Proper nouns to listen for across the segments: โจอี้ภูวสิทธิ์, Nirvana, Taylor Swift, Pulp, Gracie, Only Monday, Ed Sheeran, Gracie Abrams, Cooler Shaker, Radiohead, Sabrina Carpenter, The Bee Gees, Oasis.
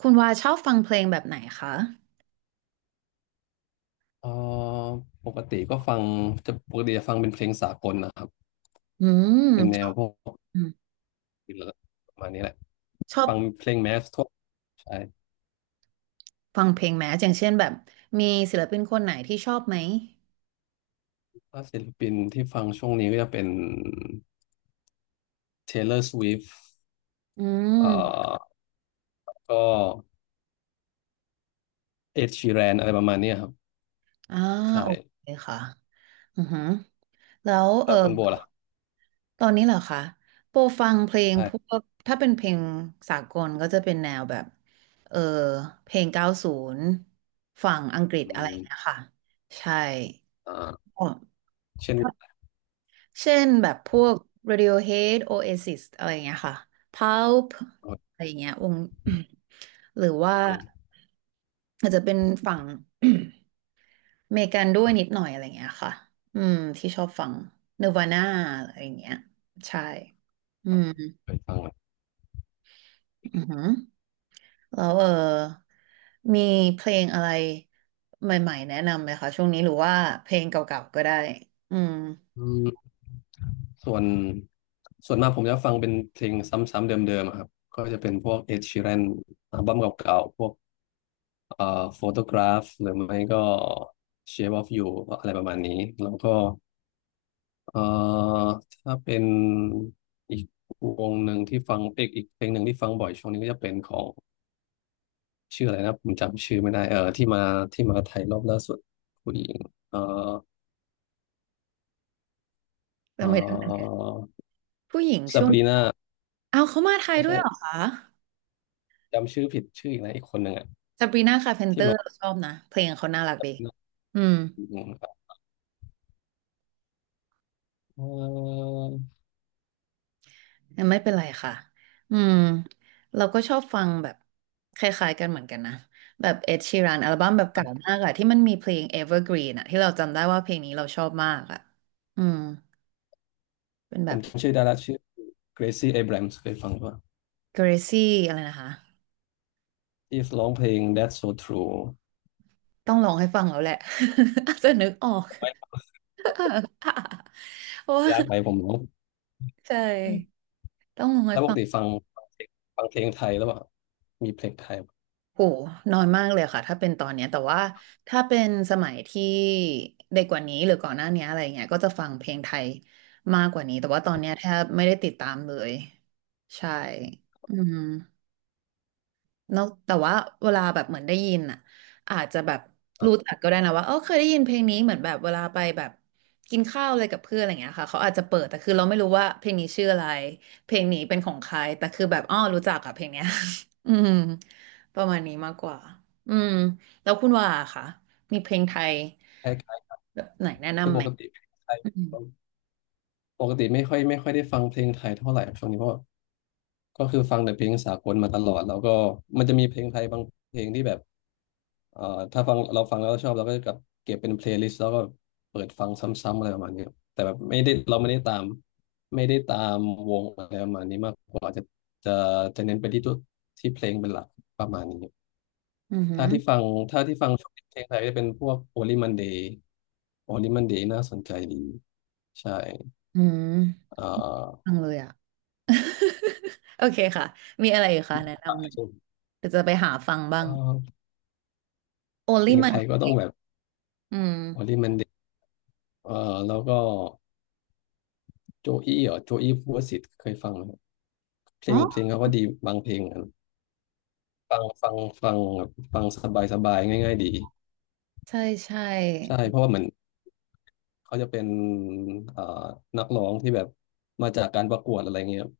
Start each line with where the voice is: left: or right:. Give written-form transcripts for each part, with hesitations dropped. right: คุณวาชอบฟังเพลงแบบไหนคะ
left: เอ่อปกติก็ฟังปกติจะฟังเป็นเพลงสากลนะครับ
right: อื
left: เป็น
right: ม
left: แนวพวกประมาณนี้แหละ
right: ชอบ
left: ฟังเพลงแมสทั่วใช่
right: ฟังเพลงไหมอย่างเช่นแบบมีศิลปินคนไหนที่ชอบไหม
left: ถ้าศิลปินที่ฟังช่วงนี้ก็จะเป็น Taylor Swift
right: อื
left: เอ่
right: ม
left: อก็ Ed Sheeran อะไรประมาณเนี้ยครับ
right: อ่า
left: ใช่
right: โอเคค่ะอือหือแล้ว
left: แล้วคุณโบล่ะครับ
right: ตอนนี้เหรอคะโปรฟังเพลงพ
left: ใช่
right: วกถ้าเป็นเพลงสากลก็จะเป็นแนวแบบเออเพลง90ฝั่งอังกฤษ
left: อื
right: อะไรอ
left: ม
right: ย่างเงี้ยค่ะ ใช่
left: อ่า
right: อ๋อ
left: เช่น
right: เช่นแบบพวก Radiohead Oasis อะไรอย่างเงี้ยค่ะ Pulp
left: อ
right: อะไรอย่างเงี้ยวง หรือว่า
left: ืม
right: อาจจะเป็นฝั่ง อเมริกันด้วยนิดหน่อยอะไรอย่างเงี้ยค่ะอืมที่ชอบฟัง Nirvana อะไรอย่างเงี้ยใช่อืม
left: เคยฟังไหม
right: อือหือแล้วมีเพลงอะไรใหม่ๆแนะนำไหมคะช่วงนี้หรือว่าเพลงเก่าๆก็ได้อืม
left: อืมส่วนส่วนมากผมจะฟังเป็นเพลงซ้ำๆเดิมๆอะครับก็จะเป็นพวก Ed Sheeran อัลบั้มเก่าๆพวก เอ่อโฟโตกราฟหรือไม่ก็ Shape of You อะไรประมาณนี้แล้วก็เอ่อถ้าเป็นอีกวงหนึ่งที่ฟังเอกอีกเพลงหนึ่งที่ฟังบ่อยช่วงนี้ก็จะเป็นของชื่ออะไรนะผมจำชื่อไม่ได้เออที่มาที่มาไทยรอบล่าสุดผู้หญิงเอ่อ
right: ทำ
left: เอ่
right: ไมถึง
left: อ
right: ผู้หญิง
left: ซา
right: ช่ว
left: บ
right: ง
left: รีนา
right: เอาเขามาไทย
left: ไม่
right: ด้ว
left: ใช่
right: ยเหรอคะ
left: จำชื่อผิดชื่ออีกนะอีกคนหนึ่งอ่ะ
right: ซาบรีนาคาร์เพนเต
left: ที่
right: อร์
left: มา
right: เราชอบนะเพลงเขาน่ารักดีอืม
left: อืมครับเอ่อ
right: ยังไม่เป็นไรค่ะอืมเราก็ชอบฟังแบบคล้ายๆกันเหมือนกันนะแบบเอ็ดชีรันอัลบั้มแบบเก่ามากอะที่มันมีเพลง Evergreen อะที่เราจำได้ว่าเพลงนี้เราชอบมากอะอืมเป็นแบ
left: ผม
right: บ
left: จำชื่อได้ละชื่อ Gracie Abrams เคยฟังป่ะ
right: Gracie อะไรนะคะ
left: ที่ร้องเพลง That's So True
right: ต้องลองให้ฟังแล้วแหละ อาจจะนึกออกเพราะว่า
left: ยากไหมผมรู้
right: ใช่
left: อ
right: ต้องลองให้
left: แล้วป
right: ฟั
left: ก
right: ง
left: ติฟังฟังเพลงฟังเพลงไทยแล้วเปล่ามีเพลงไทยแ
right: โหน้อยมากเลยค่ะถ้าเป็นตอนเนี้ยแต่ว่าถ้าเป็นสมัยที่เด็กกว่านี้หรือก่อนหน้านี้อะไรเงี้ยก็จะฟังเพลงไทยมากกว่านี้ แต่ว่าตอนเนี้ยแทบไม่ได้ติดตามเลย ใช่อืม นอกแต่ว่าเวลาแบบเหมือนได้ยินอ่ะอาจจะแบบ
left: บ
right: รู้
left: บ
right: จักก็ได้นะว่าเออเคยได้ยินเพลงนี้เหมือนแบบเวลาไปแบบกินข้าวอะไรกับเพื่อนอะไรอย่างเงี้ยค่ะเขาอาจจะเปิดแต่คือเราไม่รู้ว่าเพลงนี้ชื่ออะไรเพลงนี้เป็นของใครแต่คือแบบอ้อรู้จักกับเพลงเนี้ย อืมประมาณนี้มากกว่าอืมแล้วคุณว่าค่ะมีเพลงไทย
left: คล้าย
right: แบบไหนแนะ
left: ๆคือ
right: นำ
left: ป
right: ไหม
left: กติเพลงไทย
right: อืม
left: ผมปกติไม่ค่อยได้ฟังเพลงไทยเท่าไหร่ช่วงนี้เพราะก็คือฟังแต่เพลงสากลมาตลอดแล้วก็มันจะมีเพลงไทยบางเพลงที่แบบเอ่อถ้าฟังเราฟังแล้วชอบเราก็จะกลับเก็บเป็นเพลย์ลิสต์แล้วก็เปิดฟังซ้ำๆอะไรประมาณนี้ครับแต่แบบไม่ได้เราไม่ได้ตามไม่ได้ตามวงอะไรประมาณนี้มากกว่าจะจะจะเน้นไปที่ตัวที่เพลงเป็นหลักประมาณนี้
right: อือหื
left: ถ้า
right: อ
left: ที่ฟังช่วงนี้เพลงไทยจะเป็นพวก Only Monday Only Monday น่าสนใจดีใช่
right: อืม
left: เอ่อ
right: ฟังเลยอ่ะ โอเคค่ะมีอะไรอีกคะแนะนำหน่อย
left: เ
right: เดี๋ยวจะไปหาฟังบ้า
left: อ่
right: ง
left: อ
right: โอ
left: เพ
right: ลิ
left: ลง
right: มั
left: ไท
right: น
left: ยก็ต้องแบบ
right: อืม
left: Only Monday เอ่อแล้วก็โจอี้เหรอโจอี้ภูวสิทธิ์เคยฟังไหมครับเพล
right: อ๋อ
left: งเพลงเขาก็ดีบางเพลงอะฟังฟังฟังฟังสบายสบายง่ายๆดี
right: ใช่ใช่
left: ใช่เพราะว่าเหมือนเขาจะเป็นเอ่อนักร้องที่แบบมาจากการประกวดอะไรเงี้ยครับ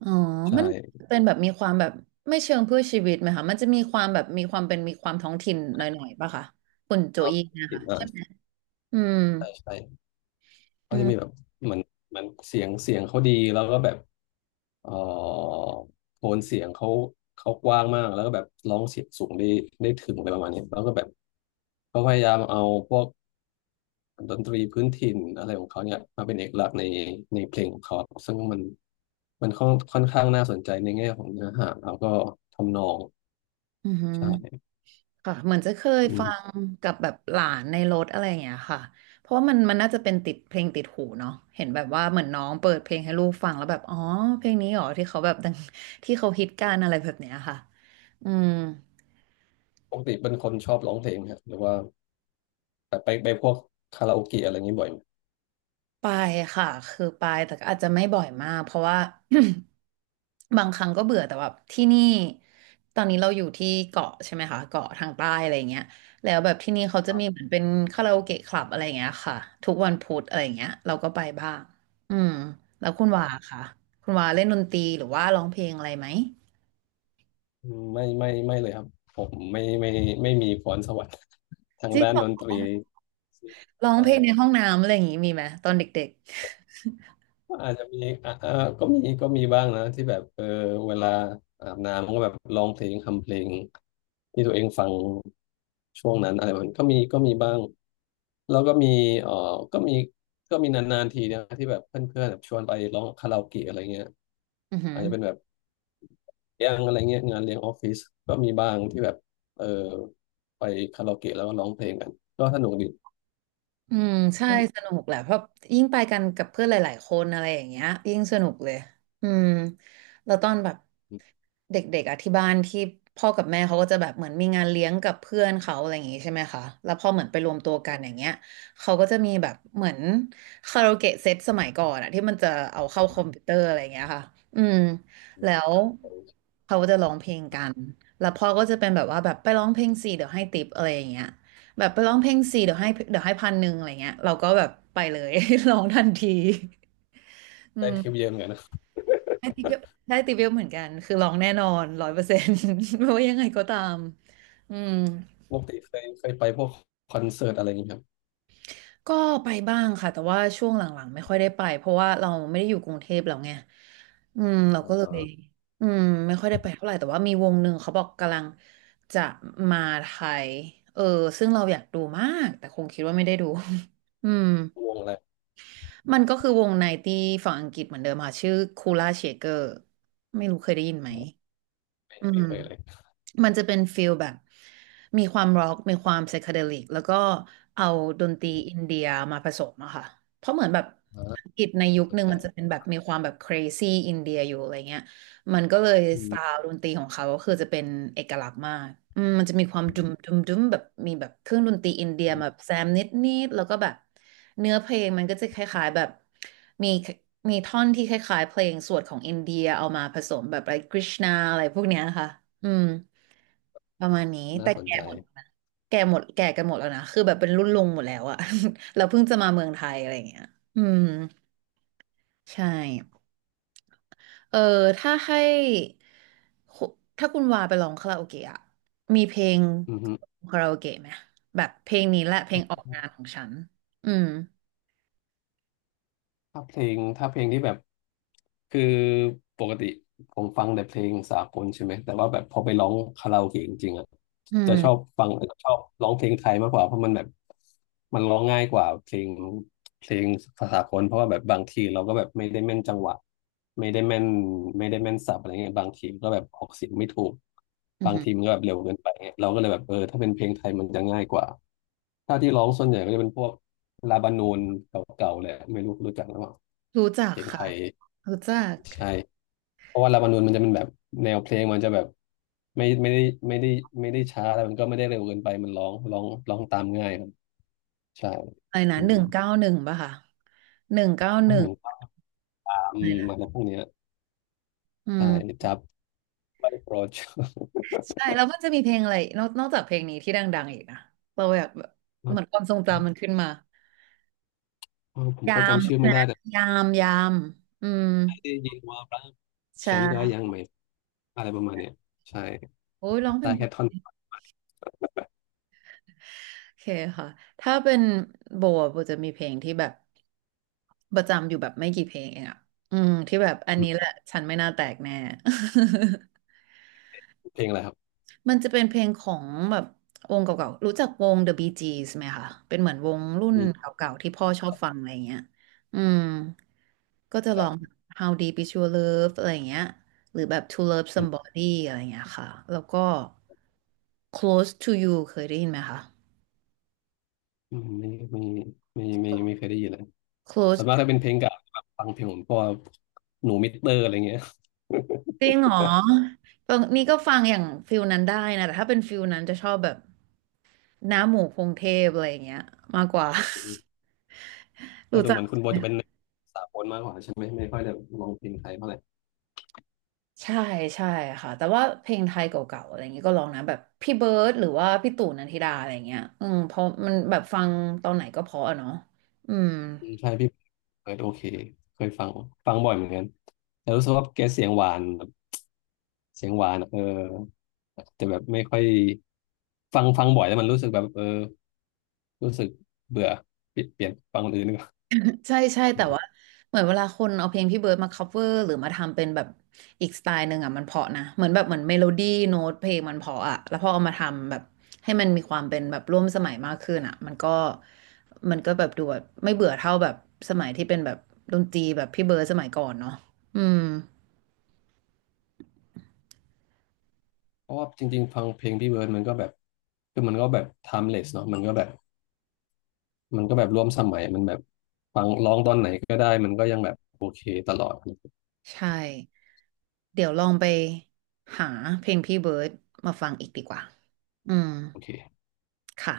right: อ๋อ
left: ใช
right: มัน
left: ่
right: เป็นแบบมีความแบบไม่เชิงเพื่อชีวิตไหมคะมันจะมีความแบบมีความเป็นมีความท้องถิ่นหน่อยๆป่ะคะคุณโจ
left: ภาพ
right: อี้นะ
left: ผิด
right: คะ
left: อ่ะ
right: ใช่ไหมอืม
left: ใช่ใช่
right: อื
left: เขาจะ
right: ม
left: มีแบบเหมือนเหมือนเสียงเขาดีแล้วก็แบบเอ่อโทนเสียงเขาเขากว้างมากแล้วก็แบบร้องเสียงสูงได้ได้ถึงอะไรประมาณนี้แล้วก็แบบเขาพยายามเอาพวกดนตรีพื้นถิ่นอะไรของเขาเนี่ยมาเป็นเอกลักษณ์ในเพลงของเขาซึ่งมันมันค่อนข้างน่าสนใจในแง่ของเนื้อหาแล้วก็ทำนอง
right: อืม
left: ใช่
right: ค่ะเหมือนจะเคย
left: อื
right: ฟั
left: ม
right: งกับแบบหลานในรถอะไรอย่างเงี้ยค่ะเพราะว่ามันน่าจะเป็นติดเพลงติดหูเนาะเห็นแบบว่าเหมือนน้องเปิดเพลงให้ลูกฟังแล้วแบบอ๋อเพลงนี้เหรอที่เขาแบบดังที่เขาฮิตกันอะไรแบบเนี้ยค่ะอืม
left: ปกติเป็นคนชอบร้องเพลงไหมครับหรือว่าแบบไปพวกคาราโอเกะอะไรอย่างนี้บ่อยไหม
right: ไปค่ะคือไปแต่ก็อาจจะไม่บ่อยมากเพราะว่า บางครั้งก็เบื่อแต่แบบที่นี่ตอนนี้เราอยู่ที่เกาะใช่ไหมคะเกาะทางใต้อะไรเงี้ยแล้วแบบที่นี่เขาจะมีเหมือนเป็นคาราโอเกะคลับอะไรเงี้ยค่ะทุกวันพุธอะไรเงี้ยเราก็ไปบ้างอืมแล้วคุณวาค่ะคุณวาเล่นดนตรีหรือว่าร้องเพลงอะไรไหม
left: อืมไม่เลยครับผมไม่มีพรสวรรค์ ทาง
right: จริง
left: ด้าน
right: เหรอ
left: ดนตรี
right: ร้องเพลงในห้
left: ใช่
right: องน้ำอะไรอย่างงี้มีไหมตอนเด็ก
left: อาจจะมีอ่ะก็มีบ้างนะที่แบบเออเวลาอาบน้ำก็แบบร้องเพลงทำเพลงที่ตัวเองฟังช่วงนั้นอะไรแบบนี้ก็มีบ้างแล้วก็มีเออก็มีก็มีนานๆทีนะที่แบบเพื่อนๆแบบชวนไปร้องคาราโอเกะอะไรเงี้ย
right: ๆอือหื
left: อา
right: อ
left: จจะเป็นแบบเลี้ยงอะไรเงี้ยงานเลี้ยงออฟฟิศก็มีบ้างที่แบบเออไปคาราโอเกะแล้วก็ร้องเพลงกันก็สนุกดี
right: อืมใช่สนุกแหละเพราะยิ่งไปกันกับเพื่อนหลาย ๆ คนอะไรอย่างเงี้ยยิ่งสนุกเลยอืมแล้วตอนแบบเด็กๆอ่ะที่บ้านที่พ่อกับแม่เขาก็จะแบบเหมือนมีงานเลี้ยงกับเพื่อนเขาอะไรอย่างงี้ใช่ไหมคะแล้วพอเหมือนไปรวมตัวกันอย่างเงี้ยเขาก็จะมีแบบเหมือนคาราโอเกะเซตสมัยก่อนอ่ะที่มันจะเอาเข้าคอมพิวเตอร์อะไรอย่างเงี้ยค่ะอืมแล้วเขาก็จะร้องเพลงกันแล้วพ่อก็จะเป็นแบบว่าแบบไปร้องเพลงสิเดี๋ยวให้ติปอะไรอย่างเงี้ย แบบไปร้องเพลงส่เดี๋ยวให้เดี๋ยวให้1,100อะไรเงี้ยเราก็แบบไปเลย ร้องทันทีอื
left: ได้ทริป
right: ม
left: เยอะเหมือนกันน
right: ได้ติปเยอะได้ติปเยอะเหมือนกันคือร้องแน่นอน100% ไม่ว่ายังไงก็ตามอืม
left: ปกติเคยไปพวกคอนเสิร์ตอะไรอย่างนี้ครับ
right: ก็ไปบ้างค่ะแต่ว่าช่วงหลังๆไม่ค่อยได้ไปเพราะว่าเราไม่ได้อยู่กรุงเทพแล้วไงอืมเรา
left: อ
right: ก็เล
left: า
right: ยอืมไม่ค่อยได้ไปเท่าไหร่แต่ว่ามีวงหนึ่งเขาบอกกำลังจะมาไทยเออซึ่งเราอยากดูมากแต่คงคิดว่าไม่ได้ดู อืม
left: วงอะไร
right: มันก็คือวงไนตี้ฝั่งอังกฤษเหมือนเดิมค่ะชื่อคูล่าเชเกอร์ไม่รู้เคยได้ยินไหม
left: ไม
right: อื
left: ไม่
right: ม
left: เคยเลย
right: มันจะเป็นฟิลแบบมีความร็อกมีความไซเคเดลิกแล้วก็เอาดนตรีอินเดียมาผสมอะค่ะเพราะเหมือนแบบ
left: อ่า
right: อังกฤษในยุค
left: ส
right: ห
left: น
right: นึ่ง
left: ใจ
right: มันจะเป็นแบบมีความแบบ crazy อินเดียอยู่อะไรเงี้ย มันก็เลย
left: อื
right: สไต
left: ม
right: ล์ดนตรีของเขาก็คือจะเป็นเอกลักษณ์มากอืมมันจะมีความ
left: อื
right: ดุม
left: ม
right: ดุมดุมแบบมีแบบเครื่องดนตรีอินเดีย
left: อืม
right: แบบแซมนิดนิดแล้วก็แบบเนื้อเพลงมันก็จะคล้ายๆแบบมีมีท่อนที่คล้ายๆเพลงสวดของอินเดียเอามาผสมแบบอะไรกริชนาอะไรพวกเนี้ยค่ะอืมประมาณนี้
left: น่า
right: แต่
left: สน
right: แก่
left: ใจ
right: หมดนะแก่หมดแก่กันหมดแล้วนะคือแบบเป็นรุ่นลุงหมดแล้วอะ เราเพิ่งจะมาเมืองไทยอะไรอย่างเงี้ยอืมใช่ เออถ้าให้คุถ้าคุณวาไปร้องคาราโอเกะอะมีเพลง
left: อือฮึ
right: คาราโอเกะไหมแบบเพลงนี้แหละเพลงออกงานของฉันอืม
left: ถ้าเพลงที่แบบคือปกติ ผมฟังแต่เพลงสากลใช่ไหมแต่ว่าแบบพอไปร้องคาราโอเกะจริงๆอ่ะ
right: อื
left: จะ
right: ม
left: ชอบร้องเพลงไทยมากกว่าเพราะมันแบบมันร้องง่ายกว่าเพลงภาษากลเพราะว่าแบบบางทีเราก็แบบไม่ได้แม่นจังหวะไม่ได้แม่นไม่ได้แม่นศัพท์อะไรเงี้ยบางทีก็แบบออกเสียงไม่ถูก
right: อื
left: บาง
right: ม
left: ทีมันก็แบบเร็วเกินไปเงี้ยเราก็เลยแบบเออถ้าเป็นเพลงไทยมันจะง่ายกว่าถ้าที่ร้องส่วนใหญ่ก็จะเป็นพวกลาบานูนเก่าๆแหละไม่รู้รู้จักหรือเปล่า
right: รู้จัก
left: เพลงไท
right: ค่ะ
left: ย
right: รู้จัก
left: ใช่ เพราะว่าลาบานูนมันจะเป็นแบบแนวเพลงมันจะแบบไม่ไม่ได้ไม่ได้ไม่ได้ช้าแล้วมันก็ไม่ได้เร็วเกินไปมันร้องตามง่ายครับใช่
right: อะไรนะ
left: อื
right: ห
left: ม
right: นึ่งเก้าหนึ่งป่ะค่ะหนึ่งเก้าห
left: ให้
right: นึ่ง
left: หนึ่งตามอ
right: อะไร
left: ะไร
right: นะ
left: พวกเนี้ย
right: อื
left: ใช่
right: ม
left: จับไปโปรด
right: ใช่แล้วมันจะมีเพลงอะไรนอกจากเพลงนี้ที่ดังๆอีกนะเราอยากแบบเหมือนความทรงจำมันขึ้นมา
left: เออผม
right: ยา
left: ก็
right: ม
left: จำชื่อ
right: ใช่
left: ไม่
right: ไหม
left: ได้แต่
right: ยามยามอืม
left: ได้ยินว่าบ้างฉันก็
right: ใช่
left: ยังไม่อะไรประมาณเนี้ยใช่
right: โอ้ยร้องเพล
left: ได้
right: งเพ
left: แค่
right: ราะ
left: ท่อน
right: โอเคค่ะ ถ้าเป็นโบอะโบจะมีเพลงที่แบบประจำอยู่แบบไม่กี่เพลงเองอ่ะ อืมที่แบบอัน
left: อื
right: นี้แห
left: ม
right: ละฉันไม่น่าแตกแน่
left: เพลงอะไรครับ
right: มันจะเป็นเพลงของแบบวงเก่าๆ รู้จักวง The Bee Gees ไหมคะเป็นเหมือนวงรุ่น
left: มี
right: เก่าๆที่พ่อชอบฟังอะไรเงี้ย อืมก็จะล
left: จา
right: อ
left: ก
right: ง How Deep Is Your Love อะไรเงี้ย หรือแบบ To Love
left: อืม
right: Somebody อะไรเงี้ยค่ะ แล้วก็ Close to You เคยได้ยินไหมคะ
left: อืมไม่เคยได้ยินเลยส่วน
right: Close
left: มากถ้าเป็นเพลงเก่าแบบฟังเพลงผมก็หนูมิสเตอร์อะไรเงี้ย
right: จริงเหรอตรงนี้ก็ฟังอย่างฟิลนั้นได้นะแต่ถ้าเป็นฟิลนั้นจะชอบแบบน้าหมูพงเทพอะไรอย่างเงี้ยมากกว่า
left: แต่
right: รู้
left: ดู
right: จั
left: เห
right: ก
left: มือนคุณโบ
right: ไหม
left: จะเป็นสากลมากกว่าใช่ไหมไม่ค่อยได้ร้องเพลงไทยเท่าไหร่
right: ใช่ใช่ค่ะแต่ว่าเพลงไทยเก่าๆอะไรอย่างเงี้ยก็ลองนะแบบพี่เบิร์ดหรือว่าพี่ตู่นันทิดาอะไรอย่างเงี้ยอืมเพราะมันแบบฟังตอนไหนก็เพราะอะเนาะอืม
left: อืมใช่พี่เปิดโอเคเคยฟังฟังบ่อยเหมือนกันแต่รู้สึกว่าแกเสียงหวานแบบเสียงหวานอะเออแต่แบบไม่ค่อยฟังฟังบ่อยแล้วมันรู้สึกแบบเออรู้สึกเบื่อเปลี่ยนฟังคนอื่นดีกว่า
right: ใช่ใช่แต่ว่า
left: เออ
right: เหมือนเวลาคนเอาเพลงพี่เบิร์ดมา cover หรือมาทำเป็นแบบอีกสไตล์หนึ่งอ่ะมันเพราะนะเหมือนแบบเหมือนเมโลดี้โน้ตเพลงมันเพราะอ่ะแล้วพอเอามาทำแบบให้มันมีความเป็นแบบร่วมสมัยมากขึ้นอ่ะมันก็แบบดูแบบไม่เบื่อเท่าแบบสมัยที่เป็นแบบดนตรีแบบพี่เบิร์ดสมัยก่อนเนาะอืม
left: เพราะว่าจริงๆฟังเพลงพี่เบิร์ดมันก็แบบคือมันก็แบบ timeless เนาะมันก็แบบมันก็แบบร่วมสมัยมันแบบฟังร้องตอนไหนก็ได้มันก็ยังแบบโอเคตลอด
right: ใช่เดี๋ยวลองไปหาเพลงพี่เบิร์ดมาฟังอีกดีกว่าอืม
left: โอเค
right: ค่ะ